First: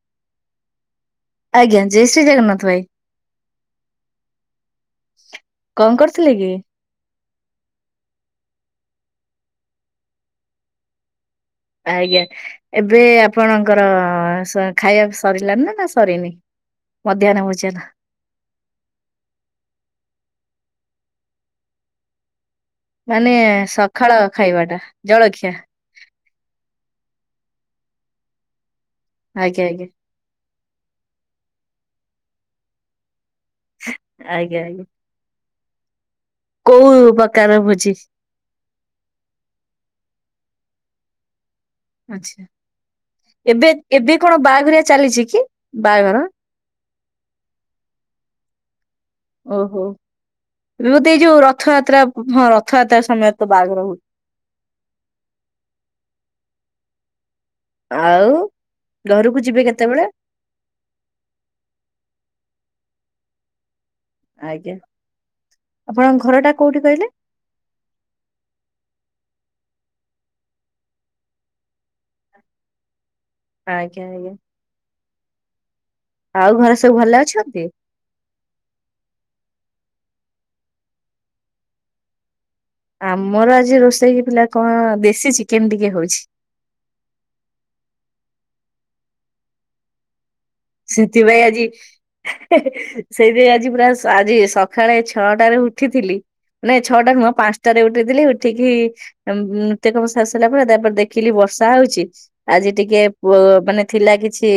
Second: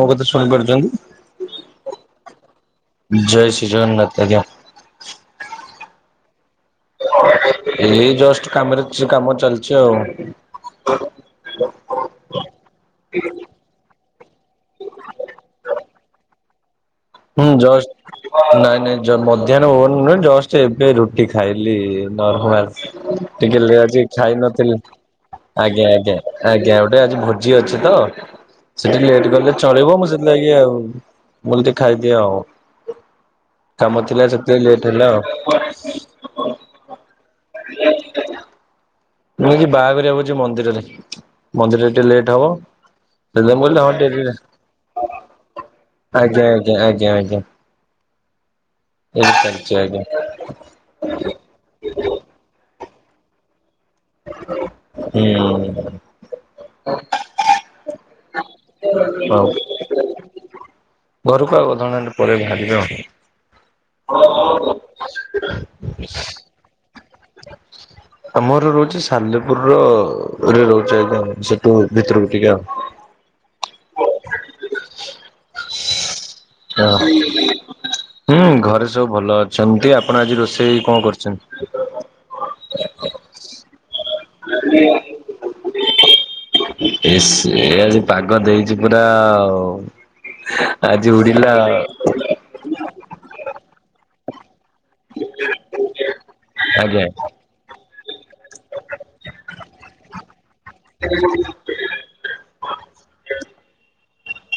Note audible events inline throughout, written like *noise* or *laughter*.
ମୋ କଥା ଶୁଣିପାରୁଚନ୍ତି? ଆଜ୍ଞା ଜୟ ଶ୍ରୀ ଜଗନ୍ନାଥ ଭାଇ। ଜୟ ଶ୍ରୀ ଜଗନ୍ନାତ ଆଜ୍ଞା। କଁ କରଥୁଲି କି? ଏଇ ଜଷ୍ଟ କାମରେ ଚେ କାମ ଚାଲଚି ଆଉ। ଆଜ୍ଞା ଏବେ ଆପଣଙ୍କର ସ ଖାଇବା ସରିଲାଣି ନାଁ ନାଁ ସରିନି? ମଧ୍ୟାହ୍ନ ହୁଁ ଜ ଭୋଜନ ନାଇଁ ନାଇଁ ଜ ମଧ୍ୟାହ୍ନ ଭୋନ ନୁହେଁ ଜଷ୍ଟ ଏବେ ରୁଟି ଖାଇଲି ନର୍ମାଲ। ମାନେ ଟିକେ ଲେ ଆଜି ସକାଳ ଖାଇ ଖାଇବା ନଥିଲି ଟା ଜଳଖିଆ ଆଜ୍ଞା ଆଜ୍ଞା। ଆଜ୍ଞା ଗୋଟେ ଆଜି ଭୋଜି ଅଛି ତ ସେଠି ଲେଟ୍ କଲେ ଆଜ୍ଞା ଆଜ୍ଞା। ଚଳିବ ମୁଁ ସେ ଲାଗି ଆଉ ମୁଲି ଦି ଖାଇଦିଏ ଆଉ। କାମ ଥିଲା ସେତେ ଆଜ୍ଞା ଆଜ୍ଞା ଲେଟ୍ ହେଲା ଆଉ। କୋଉ ପ୍ରକାରର ଭୋଜି? ନୁହେଁ କି ବାହାଘରିଆ ଭୋଜି ମନ୍ଦିରରେ। ମନ୍ଦିରରେ ଟିକେ ଲେଟ୍ ଆଚ୍ଛା ହବ। ସେଥିପାଇଁ ମୁଁ ଏବେ କହିଲି ହଁ ଏବେ ଟିକେ କଣ ବାହାଘରିଆ ଚାଲିଛି କି ବାହାଘର? ଏ ଆଜ୍ଞା ଆଜ୍ଞା। ଏବେ ଚାଲିଛି ଓହୋ ଆଜ୍ଞା ଏବେ ବୋଧେ ଏଇ ଯୋଉ ରଥଯାତ୍ରା ହଁ ରଥଯାତ୍ରା ସମୟ ତ ବାଆଘର ହୁ ହୁଁ। ଆଉ ଘରକୁ ଯିବେ କେତେବେଳେ? ଘରୁକୁ ଆଉ ଅଧ ଘଣ୍ଟା ଖଣ୍ଡେ ପରେ ୋବାହାରିବେଣି ଆଜ୍ଞା ଆପଣଙ୍କ ଘରଟା କୋଉଠି କହିଲେ? ଆମର ରହୁଚି ସାଲେପୁରର ରେ ରହୁଚି ଆଜ୍ଞା ସେଠୁ ଭିତୁରୁକୁ ଟିକେ ଆଉ। ଆଜ୍ଞା ଆଜ୍ଞା। ଆଉ ଘରେ ହ। ସବୁ ଭଲ ଅଛନ୍ତି? ହୁଁ ଘରେ ସବୁ ଭଲ ଅଛନ୍ତି। ଆପଣ ଆଜି ରୋଷେଇ କଁ କରଚନ୍ତ୍? ଆମର ଆଜି ରୋଷେଇ ହେଇଥିଲା କଣ ଦେଶୀ ଚିକେନ୍ ଟିକେ ହଉଛି। ଏସେ ଆଜି ପାଗ ଦେଇଚି ପୁରା ଆଉ। ଆଜି ସେଥିପାଇଁ ଉଡ଼ିଲା। ଆଜି ସେଇଥିପାଇଁ ଆଜି ପରା ସ ଆଜି ସ ଖାଳେ ଛଅଟାରେ ଉଠିଥିଲି ନାଇଁ ଆଜ୍ଞା ଛଅଟା ନୁହଁ ପାଁଶ୍ ଟାରେ ଉଠିଥିଲି ଉଠିକି ଉଁ ନୁତ୍ୟ କାମ ସାରିସାରିଲା ପରେ ତାପରେ ଦେଖିଲି ବର୍ଷା ହଉଚି। ଆଜି ଟିକେ ପ ମାନେ ଥିଲା କିଛି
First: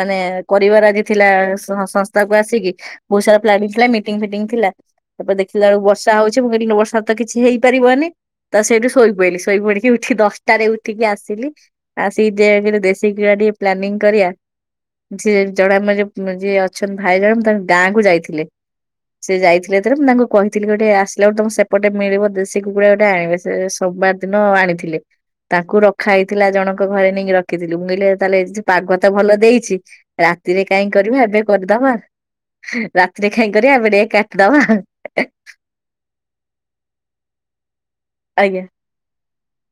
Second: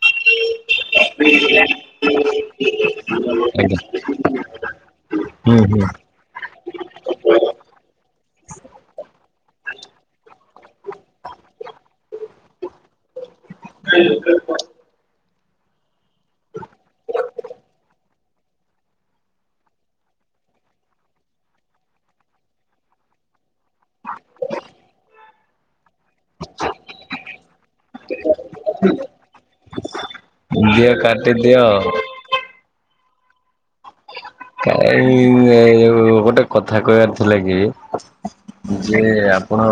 ମାନେ କରିବାର ଆଜି ଥିଲା ସ ସଂସ୍ଥାକୁ ଆସିକି। ବୋହୁ ସାରା ପ୍ଲାନିଙ୍ଗ ଆଜ୍ଞା ଥିଲା ମିଟିଂ ଫିଟିଂ ଥିଲା ତାପରେ ହୁଁ ଦେଖିଲା ଅଳୁ ବଷ୍ ତା ହଉଛିି ମୁଁ କଇନି ଇନୁ ବର୍ଷାରେ ତ କିଛି ହେଇପାରିବନି। ତ ସେଉଠୁ ଶୋଇ ପଇଲି ଶୋଇ ପଡ଼ିକି ଉଠି ଦଶଟାରେ ଉଠିକି ଆସିଲି। ଆଉ ସେଇ ଦେ କିରେ ଦେଶୀ କିଳା ଟିକେ ପ୍ଲାନିଂ କରିଆ। ସିଏ ଜଣେ ଆମ ଯୋଉ ଯିଏ ଅଛନ୍ତି ଭାଇ ଜଣେ ତାଙ୍କ ଗାଁକୁ ଯାଇଥିଲେ। ସିଏ ଯାଇଥିଲେ ଥରେ ମୁଁ ତାଙ୍କୁ କହିଥିନି ଗୋଟେ ଆସିଲାଉ ତମ ସେପଟେ ମିଳିବ ଦେଶି କୁକୁଡ଼ା ଗୋଟେ ଆଣିବେ। ସେ ସୋମବାର ଦିନ ଆଣିଥିଲେ। ତାକୁ ରଖା ହେଇଥିଲା ଜଣଙ୍କ ଘରେ ନେଇକି ରଖିଥିଲୁ। ମୁଁ କହିଲେ ତାହେଲେ ପାଗ ତ ଭଲ ଦେଇଛି। ରାତିରେ ହୁଁ କାଇଁ ଦିଅ କରିବା, ଏବେ କାଟିଦିଅ। କରିଦବା, ରାତିରେ କାଇଁ କରିବା, ଏବେ ଟିକେ କା କାଇ ଏ ଉ, ଗୋଟେ କଥା କହିବାର ଥିଲା କି। ଆଜ୍ଞା। ଯେ ଆପଣ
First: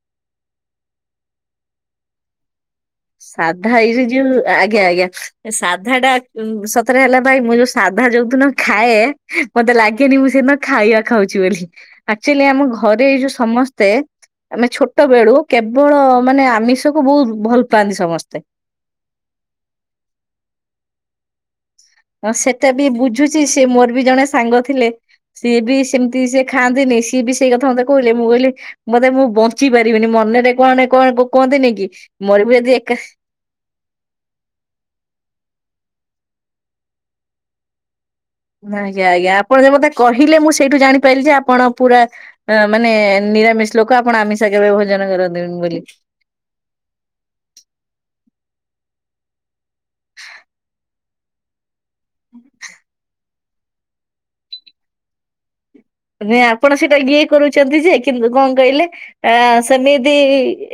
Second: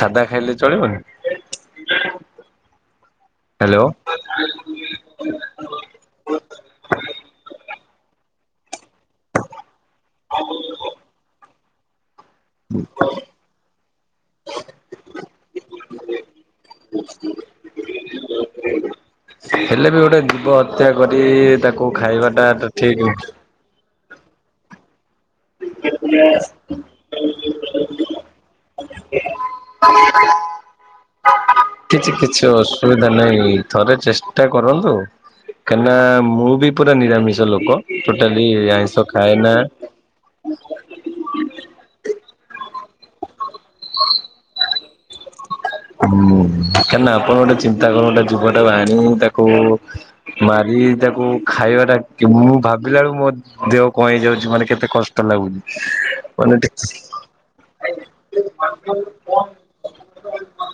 ସାଧା ଖାଇଲେ ଚଳିବନି? ସାଧା ହ୍ୟାଲୋ। ହେଇଚି ଯେ *unintelligible* ଆ, ଆଜ୍ଞା, ଆଜ୍ଞା ସାଧା ଟା ଉଁ, ସତରେ ହେଲା ଭାଇ ମୁଁ ଯୋଉ ସାଧା ଯୋଉଦିନ ଖାଏ ମୋତେ ଲାଗେନି ମୁଁ ସେଦିନ ଖାଇବା ଖାଉଛି ବୋଲି। ଆକ୍ଚୁଲି ଆମ ଘରେ ଏଇ ଯୋଉ ସମସ୍ତେ ଆମେ ଛୋଟ ବେଳୁ କେବଳ ମାନେ ଆମିଷକୁ ବହୁତ ଭଲ ପାଆନ୍ତି ସମସ୍ତେ। ହେଲେ ବି ଗୋଟେ ଜୀବ ହତ୍ୟା କରି ତାକୁ ଖାଇବାଟା ତ ଠିକ *inaudible* ସିଏ ମୋର ବି ଜଣେ ସାଙ୍ଗ ଥିଲେ ସିଏ ବି ସେମିତି ସିଏ ଖାଆନ୍ତିନି ସିଏ ବି ସେଇ କଥା ମୋତେ କଉଲେ ମୁଁ କହିଲି ମୋତେ ମୁଁ ବଞ୍ଚି ପାରିବିନି ମନରେ କଣ ନାଇ କଣ କୁ-କୁହନ୍ତିନି। କିଛି କିଛି ଅସୁବିଧା ନାହିଁ। ଥରେ ଚେଷ୍ଟା କରନ୍ତୁ, କାନା ମୁଁ ବି ପୁରା ନିରାମିଷ ଲୋକ। ଟୋଟାଲି ଆଜ୍ଞା ଆଇଁଷ ଖାଏ ଆଜ୍ଞା ନା। ଆପଣ ଯେ ମତେ କହିଲେ ମୁଁ ସେଇଠୁ ଜାଣିପାରିଲି ଯେ ଆପଣ ପୁରା ଅ, ମାନେ ନିରାମିଷ ଲୋକ ଆପଣ ଆମିସ କେବେ ଭୋଜନ କରନ୍ତିନି ବୋଲି। ହୁଁ, କାହିଁକି ନା ଆପଣ ଗୋଟେ ଚିନ୍ତା କର ଗୋଟେ ଜୀବଟା ହାଣି ତାକୁ ମାରି ତାକୁ ଖାଇବା ଟା କି ମୁଁ ଭାବିଲା ବେଳକୁ ମୋ ଦେହ କଣ ହେଇଯାଉଛି ମାନେ କେତେ କଷ୍ଟ ଲାଗୁଛି। ଆଜ୍ଞା ମାନେ ଆପଣ ସେଇଟା ଇଏ କରୁଛନ୍ତି ଯେ କିନ୍ତୁ କଣ କହିଲେ ଆ, ସେମିତି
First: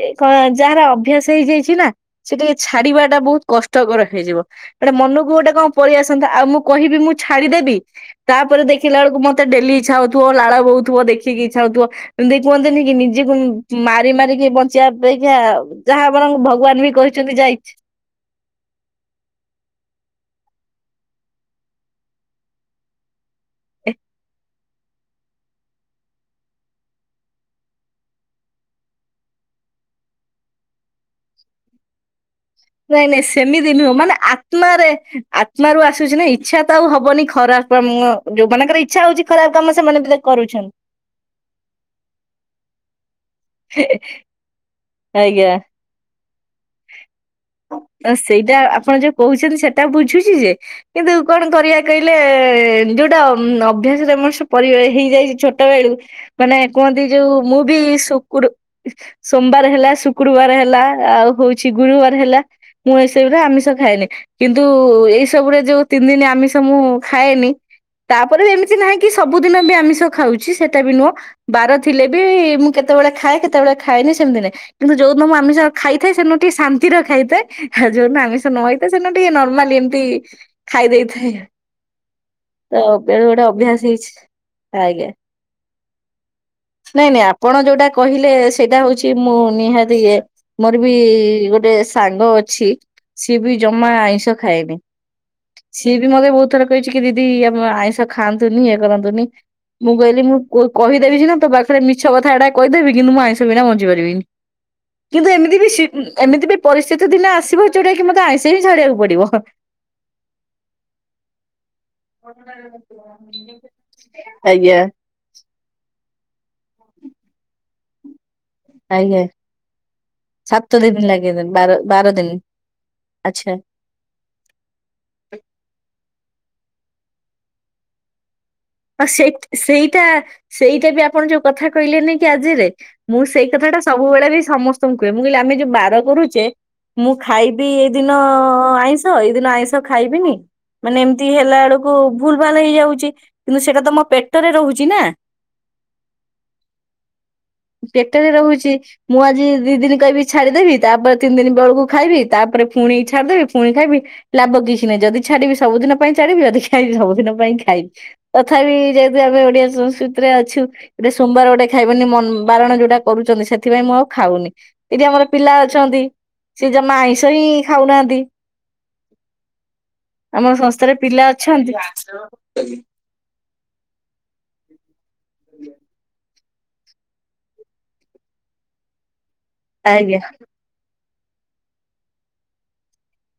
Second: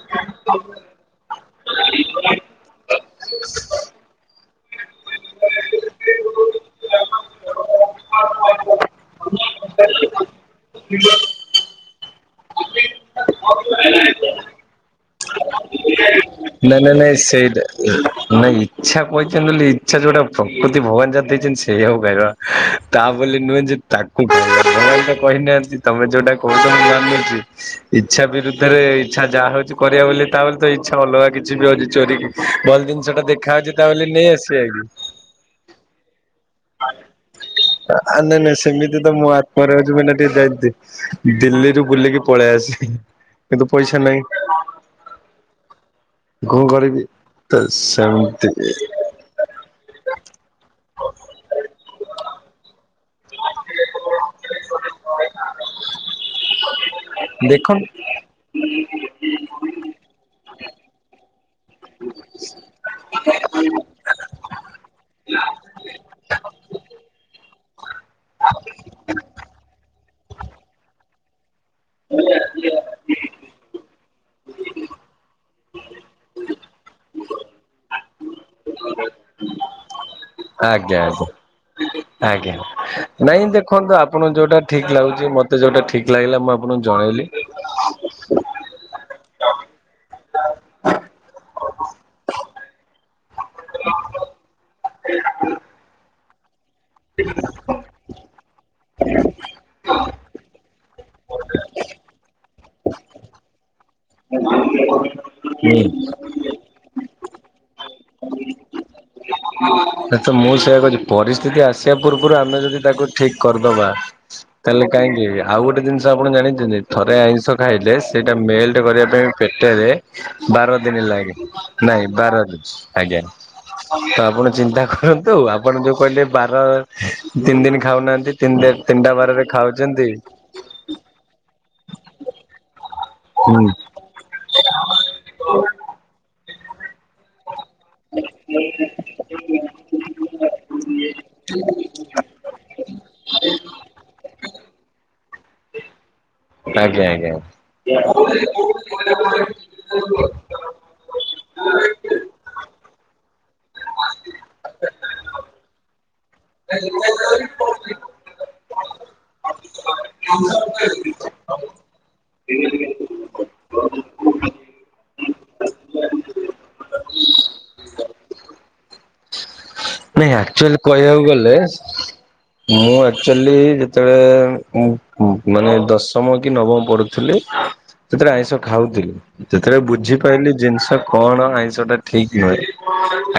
ଏ କଣ ଯାହାର ଅଭ୍ୟାସ ହେଇଯାଇଛି ନା ସିଏ ଟିକେ ଛାଡିବା ଟା ବହୁତ କଷ୍ଟକର ହେଇଯିବ। ଏଟା ମନକୁ ଗୋଟେ କଣ ପଳେଇଆସନ୍ତା, ଆଉ ମୁଁ କହିବି ମୁଁ ଛାଡିଦେବି ତାପରେ ଦେଖିଲା ବେଳକୁ ମୋତେ ଡେଲି ଇଚ୍ଛା ହଉଥୁବ, ଲାଳ ବୋହୁଥୁବ, ଦେଖିକି ଇଛା ହଉଥୁବ ଏମତି କୁହନ୍ତିନି କି ନିଜକୁ ମାରି ମାରିକି ବଞ୍ଚିବା ଅପେକ୍ଷା ଯାହା ଆପଣଙ୍କ ଭଗବାନ ବି କହି ସେଇଟା ଇଛା କହିଛନ୍ତି ବୋଲି ଇଚ୍ଛା ଯୋଉଟା ପ୍ରକୃତି ଭଗବାନ ଯାହା ଦେଇଛନ୍ତି ସେଇଆକୁ ଖାଇବା, ତା ବୋଲି ନୁହେଁ ଯେ ତା *inaudible* କହିନାହାନ୍ତି ତୋମେ ଯୋଉଟା କହୁଛ *inaudible* ଇଚ୍ଛା ବିରୁଦ୍ଧରେ ଇଚ୍ଛା ଯାହା ହଉଛି କରିବା ବୋଲି ତା ବୋଲି ତ ଇଚ୍ଛା ଅଲଗା କିଛି ବି ହଉଛି ଚୋରି କି ନାଇଁ ନାଇଁ ସେମିତି ନୁହଁ ମାନେ ଆସିବା କି ଆତ୍ମାରେ, ଆତ୍ମା ରୁ ଆସୁଛି ନା, ଇଚ୍ଛା ତ ଆଉ ହବନି ଖରାପ ନୁଅ, ଆ ନାଇଁ ନାଇଁ ଯୋଉମାନଙ୍କର ସେମିତି ଇଚ୍ଛା ତ ହଉଛି ମୋ ଖରାପ ଆତ୍ମାରେ କାମ ଅଛି ମୁଁ ସେମାନେ ଏଇନା *unintelligible* ଟିକେ କରୁଛନ୍। ଯାଇଥିଲି ଦିଲ୍ଲୀରୁ ବୁଲିକି ପଳେଇ ଆସି କିନ୍ତୁ ପଇସା ନାହିଁ। ଆଜ୍ଞା। କଣ କରିକି ତ ତ ସେମିତି ସେଇଟା ବି ଆପଣ ଯୋଉ କହୁଛନ୍ତି ସେଟା ବୁଝୁଛି ଯେ କିନ୍ତୁ କଣ କରିବା କହିଲେ ଯୋଉଟା ଉଁ, ଅଭ୍ୟାସରେ ମଣିଷ ପରିଅ ହେଇଯାଇଛି ଛୋଟ ବେଳୁ ମାନେ କୁହନ୍ତି ଯୋଉ ମୁଁ ବି ଦେଖନ୍ତୁ ଶୁକ୍ରୁ ସୋମବାର ହେଲା ଶୁକ୍ରୁବାର ହେଲା ଆଉ ହଉ ଛି ଗୁରୁବାର ହେଲା ମୁଁ ଏସବୁରେ ଆମିଷ ଖାଏନି। କିନ୍ତୁ ଏଇ ସବୁରେ ଯୋଉ ତିନିଦିନ ଆମିଷ ମୁଁ ଖାଏନି। ତାପରେ ବି ଏମିତି ନାହାଁ କି ସବୁଦିନ ବି ଆମିଷ ଖାଉଛି ସେଟା ବି ନୁଅଁ। ବାର ଥିଲେ ବି ମୁଁ କେତେବେଳେ ଖାଏ କେତେବେଳେ ଖାଏନି ସେମିତି ନାଇଁ, କିନ୍ତୁ ଯୋଉଦିନ ମୁଁ ଆମିଷ ଖାଇଥାଏ ସେଦିନ ଟିକେ ଶାନ୍ତିରେ ଖାଇଥାଏ ଯୋଉ ଦିନ ଆମିଷ ନ ହେଇଥାଏ ସେ ଦିନ ଟିକେ ନର୍ମାଲି ଏମିତି ଖାଇ ଆଜ୍ଞା ଆଜ୍ଞା ଦେଇଥାଏ। ଆଜ୍ଞା ତ ବେଳେ ନାଇଁ ଗୋଟେ ଅଭ୍ୟାସ ଦେଖନ୍ତୁ ହେଇଛି ଆପଣଙ୍କୁ ଯୋଉଟା ଠିକ ଆଜ୍ଞା। ଲାଗୁଛି ମତେ ଯୋଉଟା ଠିକ ଲାଗିଲା ମୁଁ ଆପଣଙ୍କୁ ନାଇଁ ନାଇଁ ଜଣେଇଲି। ଆପଣ ଯୋଉଟା କହିଲେ ସେଇଟା ହୋଉଛି ମୁଁ ନିହାତି ଇଏ ମୋର ବି ବି ଗୋଟେ ସାଙ୍ଗ ଅଛି ସିଏ ବି ଜମା ଆଇଁଷ ଖାଏନି। ସିଏ ବି ମତେ ବହୁତ ଥର କହିଛି କି ଦିଦି ଆମ ଆଇଁଷ ଖାଆନ୍ତୁନି ଇଏ କରନ୍ତୁନି। ମୁଁ କହିଲି ମୁଁ କ କହିଦେବି ସିନା ତୋ ପାଖରେ ମିଛ କଥାଏଟା କହିଦେବି କିନ୍ତୁ ମୁଁ ଆଇଁଷ ବିନା ବଞ୍ଚି ପାରିବିନି। କିନ୍ତୁ ଏମିତି ବି ହୁଁ ସି ଏମିତି ବି ପରିସ୍ଥିତି ଦିନେ ଆସିବ ଯୋଉଟା କି ମତେ ଆଇଷ ହିଁ ଛାଡ଼ିବାକୁ ପଡ଼ିବ। ତ ମୁଁ ସେଇଆ କହୁଛି ପରିସ୍ଥିତି ଆସିବା ପୂର୍ବରୁ ଆମେ ଯଦି ତାକୁ ଠିକ କରିଦବା ଆଜ୍ଞା। ଗ୍ୟା ଆଉ ଗୋଟେ ଜିନିଷ ଆପଣ ଜାଣିଛନ୍ତି ଥରେ ଆଇଁଷ ଖାଇଲେ ସେଇଟା ମେଲ ଟେ କରିବା ଆଜ୍ଞା ପାଇଁ ପେଟରେ ବାର ଦିନି ଲାଗେ ନାଇଁ ବାର ଦିନ। ଆଜ୍ଞା। ଆଚ୍ଛା। ତ ଆପଣ ଚିନ୍ତା କରନ୍ତୁ ଆପଣ ଯୋଉ କହିଲେ ବାର ତିନି ଦିନ ଖାଉନାହାନ୍ତି ତିନି ଦି ଆ ସେଇ ସେଇଟା ସେଇଟା ବି ଆପଣ ଯୋଉ କଥା କହିଲେ ନେଇକି ଆଜିରେ ମୁଁ ସେଇ ହୁଁ କଥାଟା ସବୁବେଳେ ବି ସମସ୍ତଙ୍କୁ କୁହେ ମୁଁ କହିଲି ଆମେ ଯୋଉ ବାର କରୁଚେ ମୁଁ ଖାଇବି ଦିନ ଆଇଁଷ ତ ଏଇ ଦିନ ଆଇଁଷ ଖାଇବିନି ମାନେ ଏମିତି ହେଲା ବେଳକୁ ଭୁଲ ଭାଲ ହେଇଯାଉଚି। କିନ୍ତୁ ସେଟା ତ ମୋ ପେଟରେ ରୋହୁଚି ନା। ଆଜ୍ଞା ଆଜ୍ଞା। ପେଟରେ ରୋହୁଛି ମୁଁ ଆଜି ଦି ଦିନ କହିବି ଛାଡ଼ିଦେବି ତାପରେ ତିନି ଦିନ ବେଳକୁ ଖାଇବି ତାପରେ ପୁଣି ଛାଡ଼ିଦେବି ପୁଣି ଖାଇବି ଲାଭ କିଛି ନାହିଁ ଯଦି ଛାଡ଼ିବି ସବୁଦିନ ପାଇଁ ଚାଡ଼ିବି ଯଦି ଖାଇବି ସବୁଦିନ ପାଇଁ ଖାଇବି ତଥାପି ଯେହେତୁ ଆମେ ଓଡ଼ିଆ ସଂସ୍କୃତିରେ ଅଛୁ ଟେ ସୋମବାର ଗୋଟେ ଖାଇବନି ମ ବାରଣ ଯୋଉଟା କରୁଛନ୍ତି ସେଥିପାଇଁ ମୁଁ ଆଉ ଖାଉନି। ଏଠି ଆମର ପିଲା ଅଛନ୍ତି ସିଏ ଜମା ଆଇଁଷ ହିଁ ଖାଉନାହାନ୍ତି। ନାଇଁ ଆମ ଆକ୍ଚୁଆଲି ସଂସ୍ଥାରେ ପିଲା କହିବାକୁ ଗଲେ ଅଛନ୍ତି ମୁଁ ଆ ଆଚୁଲି ଯେତେବେଳେ ମାନେ ଦଶମ କି ନବମ ପଢ଼ୁଥିଲି ସେତେବେଳେ ଆଇଁଷ ଖାଉଥିଲି। ଯେତେବେଳେ ଆଜ୍ଞା ଆଜ୍ଞା ବୁଝିପାଇଲି ଜିନିଷ କଣ ଆଇଁଷଟା ଠିକ ନୁହେଁ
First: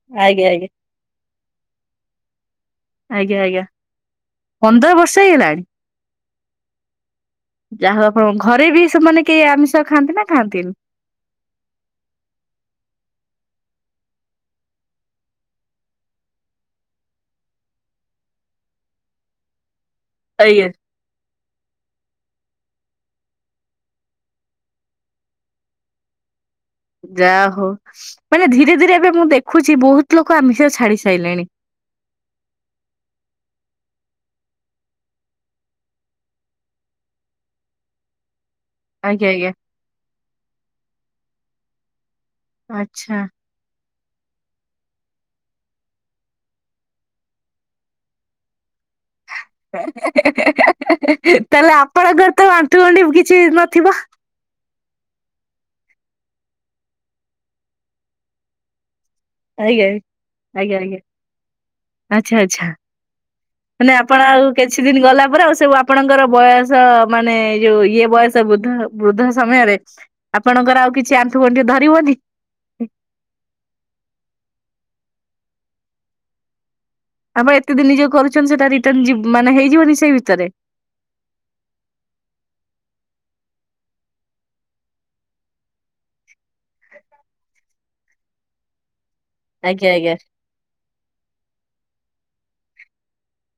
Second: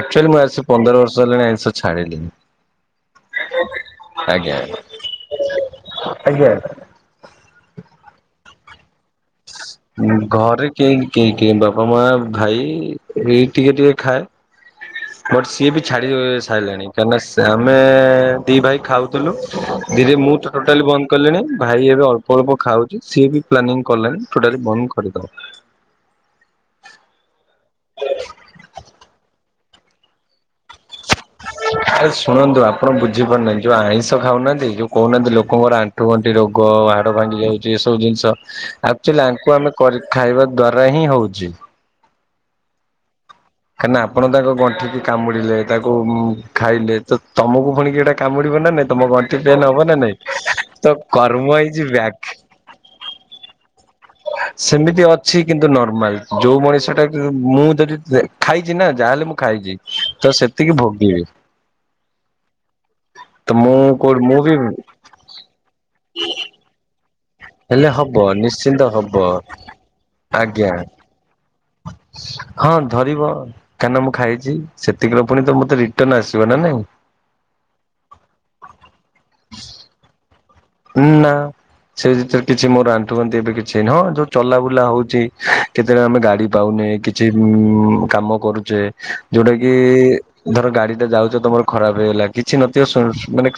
ଆକ୍ଚୁଲି ମୁଁ ଆଜ୍ଞା ଆସି ପନ୍ଦର ବର୍ଷ ହେଲାଣି ଆଇଁଷ ଛାଡ଼ିଲିଣି। ଆଜ୍ଞା ଆଜ୍ଞା ଆଜ୍ଞା ପନ୍ଦର ବର୍ଷ ହେଇଗଲା। ଆଜ୍ଞା। ଯାହାଉ ଆପଣ ଘରେ ବି ସେମାନେ କେଇ ଆମିଷ ଖାଆନ୍ତି ନା ଖାଆନ୍ତିନି? କିଏ କିଏ ବାପା ମାଆ ଭାଇ ଏଇ ଟିକେ ଟିକେ ଖାଏ। ବଟ ସିଏ ବି ଛାଡ଼ି ସାଇଲାଣି କାହିଁକିନା ସ ଆମେ ଦି ଭାଇ ଖାଉଥୁଲୁ। ଦିଦି ମୁଁ ତ ଆଜ୍ଞା ଟୋଟାଲି ବନ୍ଦ କଲେଣି ଭାଇ ଏବେ ଅଳ୍ପ ଅଳ୍ପ ଖାଉଚି ସିଏ ବି ପ୍ଲାନିଂ କଲାଣି ଟୋଟାଲି ବନ୍ଦ କରିଦବ। ଯା ହୋଉ ମାନେ ଧୀରେ ଧୀରେ ଏବେ ମୁଁ ଦେଖୁଚି ବହୁତ ଲୋକ ଆମିଷ ଛାଡ଼ି ସାଇଲେ ଆରେ ଶୁଣନ୍ତୁ ଆପଣ ବୁଝିପାରୁନାହାନ୍ତି ଯୋଉ ଆଇଁଷ ଖାଉନାହାନ୍ତି ଯୋଉ କହୁନାହାନ୍ତି ଲୋକଙ୍କର ଆ ଟୁ ଗଣ୍ଠି ରୋଗ ହାଡ଼ ଭାଙ୍ଗି ଯାଉଚି ଏସବୁ ଜିନିଷ ଆକ୍ଚୁଆଲି ଆଜ୍ଞା ଆଜ୍ଞା। ଆଙ୍କୁ ଆମେ କରି ଖାଇବା ଦ୍ଵାରା ହିଁ ହଉଚି। ଆଚ୍ଛା। କାହିଁକି ନା ଆପଣ ତାଙ୍କ ଗଣ୍ଠିକି କାମୁଡ଼ିଲେ ତାକୁ ଖାଇଲେ ତ ତମକୁ ପୁଣି କିଏ ଟା କାମୁଡ଼ିବ ନା ନାଇଁ ତମ ଗ ହେ କର୍ମ ତାହେଲେ ଇଜ୍ ବ୍ୟାକ୍। ଆପଣଙ୍କର ତ ଆଣ୍ଠୁଗଣ୍ଠି ବୁ କିଛି ନଥିବ? ସେମିତି ଅଛି କିନ୍ତୁ ନର୍ମାଲ ଯୋଉ ମଣିଷ ଟା ମୁଁ ଯଦି ଦେ ଖାଇଛି ନା ଯାହାହେଲେ ମୁଁ ଖାଇଛି ଆଜ୍ଞା ତ ଆଜ୍ଞା ସେତିକି ଆଜ୍ଞା ଭୋଗିବି। ଆଚ୍ଛା ଆଚ୍ଛା ତ ମୁଁ ମାନେ କୋଉ ଆପଣ ମୁଁ ଆଉ ବି କିଛି ଦିନ ଗଲା ପରେ ଆଉ ସବୁ ଆପଣଙ୍କର ବୟ ସ ମାନେ ଯୋଉ ହେଲେ ଇଏ ହବ ବୟସ ନିଶ୍ଚିନ୍ତ ବୃଦ୍ଧ ହବ ବୃଦ୍ଧ ସମୟରେ ଆଜ୍ଞା ଆପଣଙ୍କର ଆଉ କିଛି ଆ ଆଣ୍ଠୁ ଗଣ୍ଠି ଧରିବନି? ହଁ ଧରିବ କାହିଁକିନା ମୁଁ ଖାଇଛି ସେତିକିର ପୁଣି ତ ମତେ ରିଟନ ଆସିବ ନା ନାଇଁ। ଆମ ଏତେ ଦିନ ଯୋଉ କରୁଛ ସେଟା ରିଟର୍ନଣ ମାନେ ହେଇଯିବନି ସେଇ ଭିତରେ ନା ସେ ଭିତରେ କିଛି ମୋର ଆଣ୍ଠୁ ଗଣ୍ଠି ଏବେ କିଛି ହେଇନି ହଁ ଯୋଉ ଚଲା ବୁଲା ହଉଛି କେତେବେଳେ ଆମେ ଗାଡି ପାଉନେ କିଛି ଉଁ କାମ କରୁଛେ ଯୋଉଟା କି ଆଜ୍ଞା ଆଜ୍ଞା ଧର ଗାଡି ଟା ଯାଉଛ ତମର ଖରାପ ହେଇଗଲା କିଛି ନଥିବ ସୁ ମାନେ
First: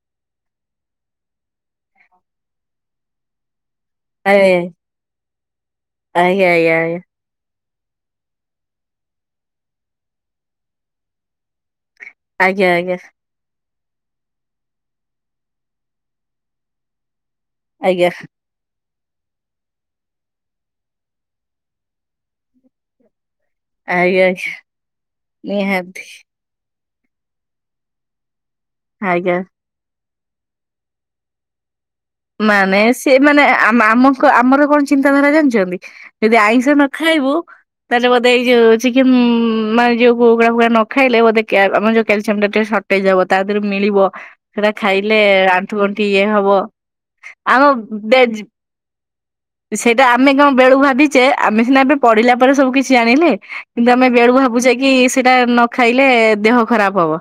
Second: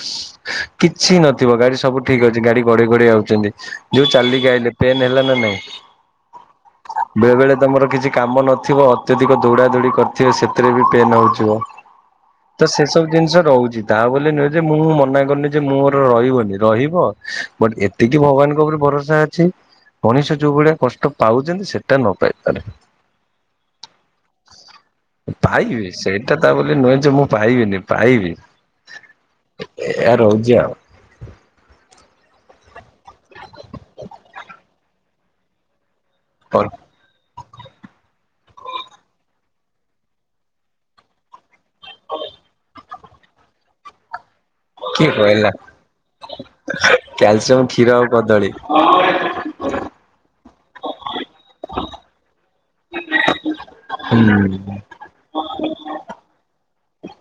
କିଛି ନଥିବ ଗାଡି ସବୁ ଠିକ ଅଛି ଗାଡି ଗଡେଇ ଘଡେଇ ଆଉଛନ୍ତି। ଯୋଉ ଚାଲିକି ଆଇଲେ ପେନ୍ ହେଲା ନା ନାଇଁ? ଆଜ୍ଞା ଆଜ୍ଞା ଆଜ୍ଞା ବେଳେ ବେଳେ ତମର କିଛି କାମ ନଥିବ ଅତ୍ୟଧିକ ଦୌଡା ଦୌଡି କରିଥିବେ ସେଥିରେ ବି ପେନ୍ ହଉଥିବ। ତ ଆଜ୍ଞା ଆଜ୍ଞା ସେସବୁ ଜିନିଷ ରହୁଛି ତା ବୋଲି ନୁହେଁ ଯେ ମୁଁ ମନା କରୁନି ଯେ ମୋର ରହିବନି ରହି ହଁ ବଟ ଆଜ୍ଞା ଏତିକି ଭଗବାନଙ୍କ ଉପରେ ଭରସା ଛି ମଣିଷ ଯୋଉ ଭଳିଆ କଷ୍ଟ ପାଉଛନ୍ତି ସେଟା ନ ପାଇପାରେ। ଆଜ୍ଞା ଆଜ୍ଞା ନିହାତି। ଏଟା ତା ବୋଲି ନୁହେଁ ଯେ ମୁଁ ପାଇବିନି ପାଇବି। ଆଜ୍ଞା। ଏୟା ରହୁଛି ଆଉ। ମାନେ ସେ ମାନେ ଆ ଆମ ଆ ଆମର କଣ ଚିନ୍ତାଧାରା ଜାଣିଛନ୍ତି ଯଦି ଆଇଁଷ ନ ଖାଇବୁ ତାହେଲେ ବୋଧେ ଏଇ ଯଉ ଚିକେନ ମାନେ ଯୋଉ କୁକୁଡ଼ା ଫୁକୁଡା ନ ଖାଇଲେ ବୋଧେ କ୍ୟା ଆମ ଯୋଉ କ୍ୟାଲସିୟମ ଟା ଟିକେ ସଟ୍ ଟେଇ ଦବ ତା ଦେହରେ ମିଳିବ ସେଟା କିଏ ଖାଇଲେ କହିଲା ଆଣ୍ଠୁ ଗଣ୍ଠି ଇଏ ହବ। ଆମ କ୍ୟାଲସିୟମ କ୍ଷୀର ଆଉ କଦଳୀ ହଁ *unintelligible* ସେଇଟା ଆମେ କଣ ବେଳୁ ଭାବିଛେ ଆମେ ସିନା ଏବେ ପଢିଲା ପରେ ସବୁ କିଛି ଜାଣିଲେ। କିନ୍ତୁ ଆମେ ହୁଁ ବେଳୁ ଭାବୁଛେ କି ସେଇଟା ନ ନ ଖାଇଲେ ଦେହ ଖରାପ ହବ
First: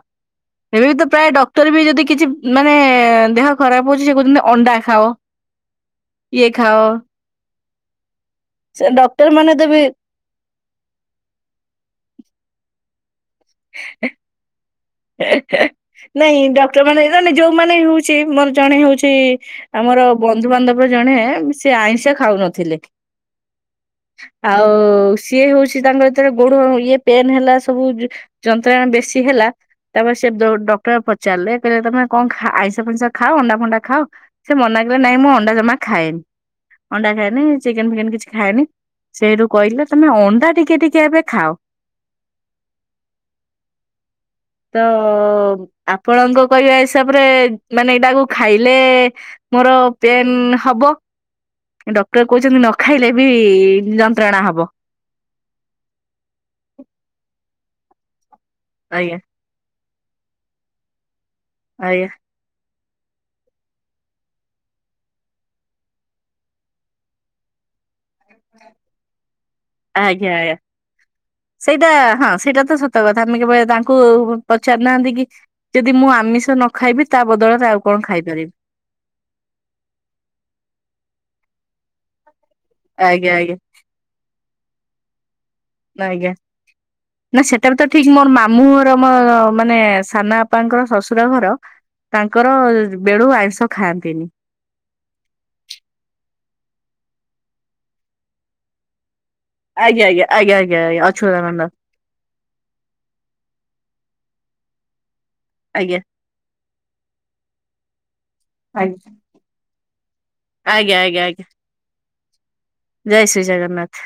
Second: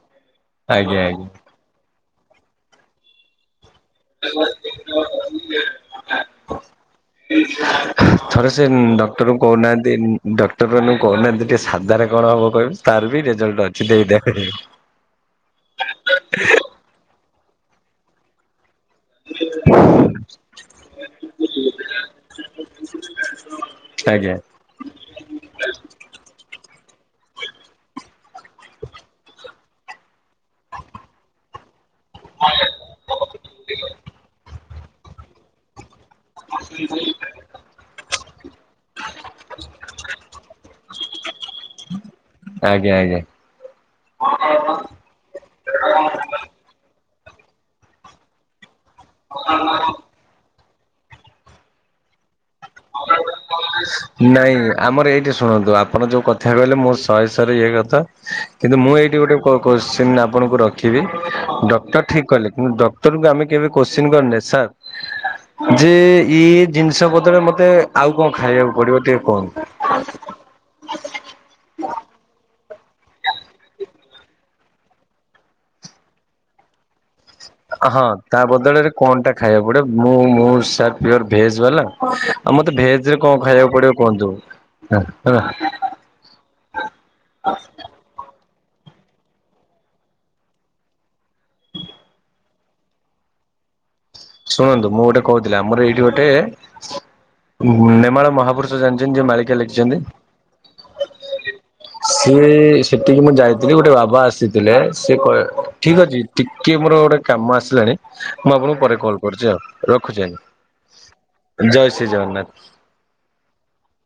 ଏବେ ବି ଆଜ୍ଞା ତ ଆଜ୍ଞା। ପ୍ରାୟ ଡ କ୍ଟର ବି ଯଦି କିଛି ମାନେ ଦେହ ଖରାପ ହଉଛି ସେ କହୁଛନ୍ତି ଅଣ୍ଡା ଖାଅ ଇଏ ଖାଅ। ଥରେ ସେ ଉଁ ଡକ୍ଟର କୁ କହୁନାହାନ୍ତି ଉଁ ଡକ୍ଟର ମାନଙ୍କୁ କହୁନାହାଁନ୍ତି ଟିକେ ସାଧାରେ କଣ ହବ କହିବେ ତାର ବି ରେଜଲ୍ଟ ଅଛି ଦେଇଦେ ହେ ହେ ନାଇଁ ଡକ୍ଟର ମାନେ ମାନେ ଯୋଉମାନେ ହଉଛି ମୋର ଜଣେ ହଉଛି ସେ ଆମର ବନ୍ଧୁବାନ୍ଧବ ଜଣେ ସେ ଆଇଁଷା ଖାଉନଥିଲେ ଆଜ୍ଞା। ଆଉ ସିଏ ହଉଛି ତାଙ୍କର ଏଥିରେ ଗୋଡ ଇଏ ପେନ୍ ହେଲା ସବୁ ଯୋ ଯନ୍ତ୍ରଣା ବେଶୀ ହେଲା ତାପରେ ସେ ଡ ଡକ୍ଟର ପଚାରିଲେ କହିଲେ ତମେ କଣ ଖା ଆଇଁଷ ଫାଇଁସ ଖାଅ ଅଣ୍ଡା ଫଣ୍ଡା ଖାଅ ସେ ମନା କରେ ନାଇଁ ମୁଁ ଅଣ୍ଡା ଜମା ଖାଏନି। ଅଣ୍ଡା ଆଜ୍ଞା। ଖାଏନି ଚିକେନ ଫିକେନ୍ କିଛି ଖାଏନି। ସେଇଠୁ କହିଲେ ତମେ ଅଣ୍ଡା ଟିକେ ଟିକେ ଏବେ ଖାଅ। ଆଜ୍ଞା ଆଜ୍ଞା। ତ ଆପଣଙ୍କ କହିବା ହିସାବରେ ମାନେ ଏଇଟାକୁ ଖାଇଲେ ମୋର ପେନ୍ ହବ ଡକ୍ଟର କହୁଛନ୍ତି ନ ଖାଇଲେ ବି ଯନ୍ତ୍ରଣା ନାଇଁ ହବ। ଆମର ଏଇଠି ଶୁଣନ୍ତୁ ଆପଣ ଯୋଉ କଥା କହିଲେ ମୋ ଶହେ ଶହରେ ଇଏ କଥା କିନ୍ତୁ ମୁଁ ଏଇଠି ଆଜ୍ଞା ଗୋଟେ କୋଶ୍ଚିନ ଆପଣଙ୍କୁ ରଖିବି ଡକ୍ଟର ଆଜ୍ଞା ଠିକ୍ କହିଲେ କିନ୍ତୁ ଡ କ୍ଟରଙ୍କୁ ଆମେ କେବେ କୋଶ୍ଚିନ କରିନେ ସାର୍ ଯେ ଇଏ ଜିନିଷ ବଦଳରେ ମତେ ମତେ ଆଉ କଣ ଖାଇବାକୁ ପଡିବ ଟିକେ କୁହନ୍ତୁ। ଆଜ୍ଞା ଆଜ୍ଞା। ସେଇଟା ହଁ ସେଇଟା ତ ସତ କଥା ଆମେ କେବେ ତାଙ୍କୁ ପଚାରୁ ନାହାନ୍ତି କି ଯଦି ମୁଁ ଆମିଷ ନ ଖାଇବି ତା ବଦଳରେ ଆଉ ହଁ କଣ ତା ଖାଇପାରିବି। ବଦଳରେ କଣ ଟା ଖାଇବାକୁ ପଡିବ। ମୁଁଁ ମୁଁ ସାର୍ ପିଓର ଭେଜ୍ ବାଲା ଆଉ ମତେ ଭେଜରେ ଆଜ୍ଞା କଣ ଆଜ୍ଞା ଖାଇବାକୁ ପଡିବ କୁହନ୍ତୁ ଆହା। *unintelligible* ଆଜ୍ଞା। ନାଁ ସେଟା ବି ତ ଠିକ୍ ମୋର ମାମୁଁ ଘର ମୋ ମାନେ ସାନ ବାପାଙ୍କର ଶଶୁର ଘର ତାଙ୍କର ବେଳୁ ଆଇଁଷ ଖାଆନ୍ତିନି। ଶୁଣନ୍ତୁ ମୁଁ ଗୋଟେ କୋହୁଥିଲି ଆମର ଏଇଠି ଗୋଟେ ନେମାଳ ମହାପୁରୁଷ ଜାଣିଚନ୍ତି ଯେ ମାଳି ଆଜ୍ଞା ଆଜ୍ଞା ଆଜ୍ଞା ଆଜ୍ଞା ଆଜ୍ଞା ଅଛୁତା ନନ୍ଦ। ସିଏ ସେଠିକି ମୁଁ ଯାଇଥିଲି ଗୋଟେ ବାବା ଆସିଥିଲେ। ସିଏ କ ଆଜ୍ଞା। ଠିକ୍ ଅଛି। ଟିକେ ମୋର ଗୋଟେ କାମ ଆସିଲାଣି। ମୁଁ ଆପଣଙ୍କୁ ପରେ ଆଜ୍ଞା କଲ୍ କରୁଚି ଆଉ ରଖୁଛି ଆଜ୍ଞା। ଆଜ୍ଞା ଆଜ୍ଞା ଆଜ୍ଞା। ଜୟ ଶ୍ରୀ ଜଗନ୍ନାଥ। ଜୟ ଶ୍ରୀ ଜଗନ୍ନାଥ।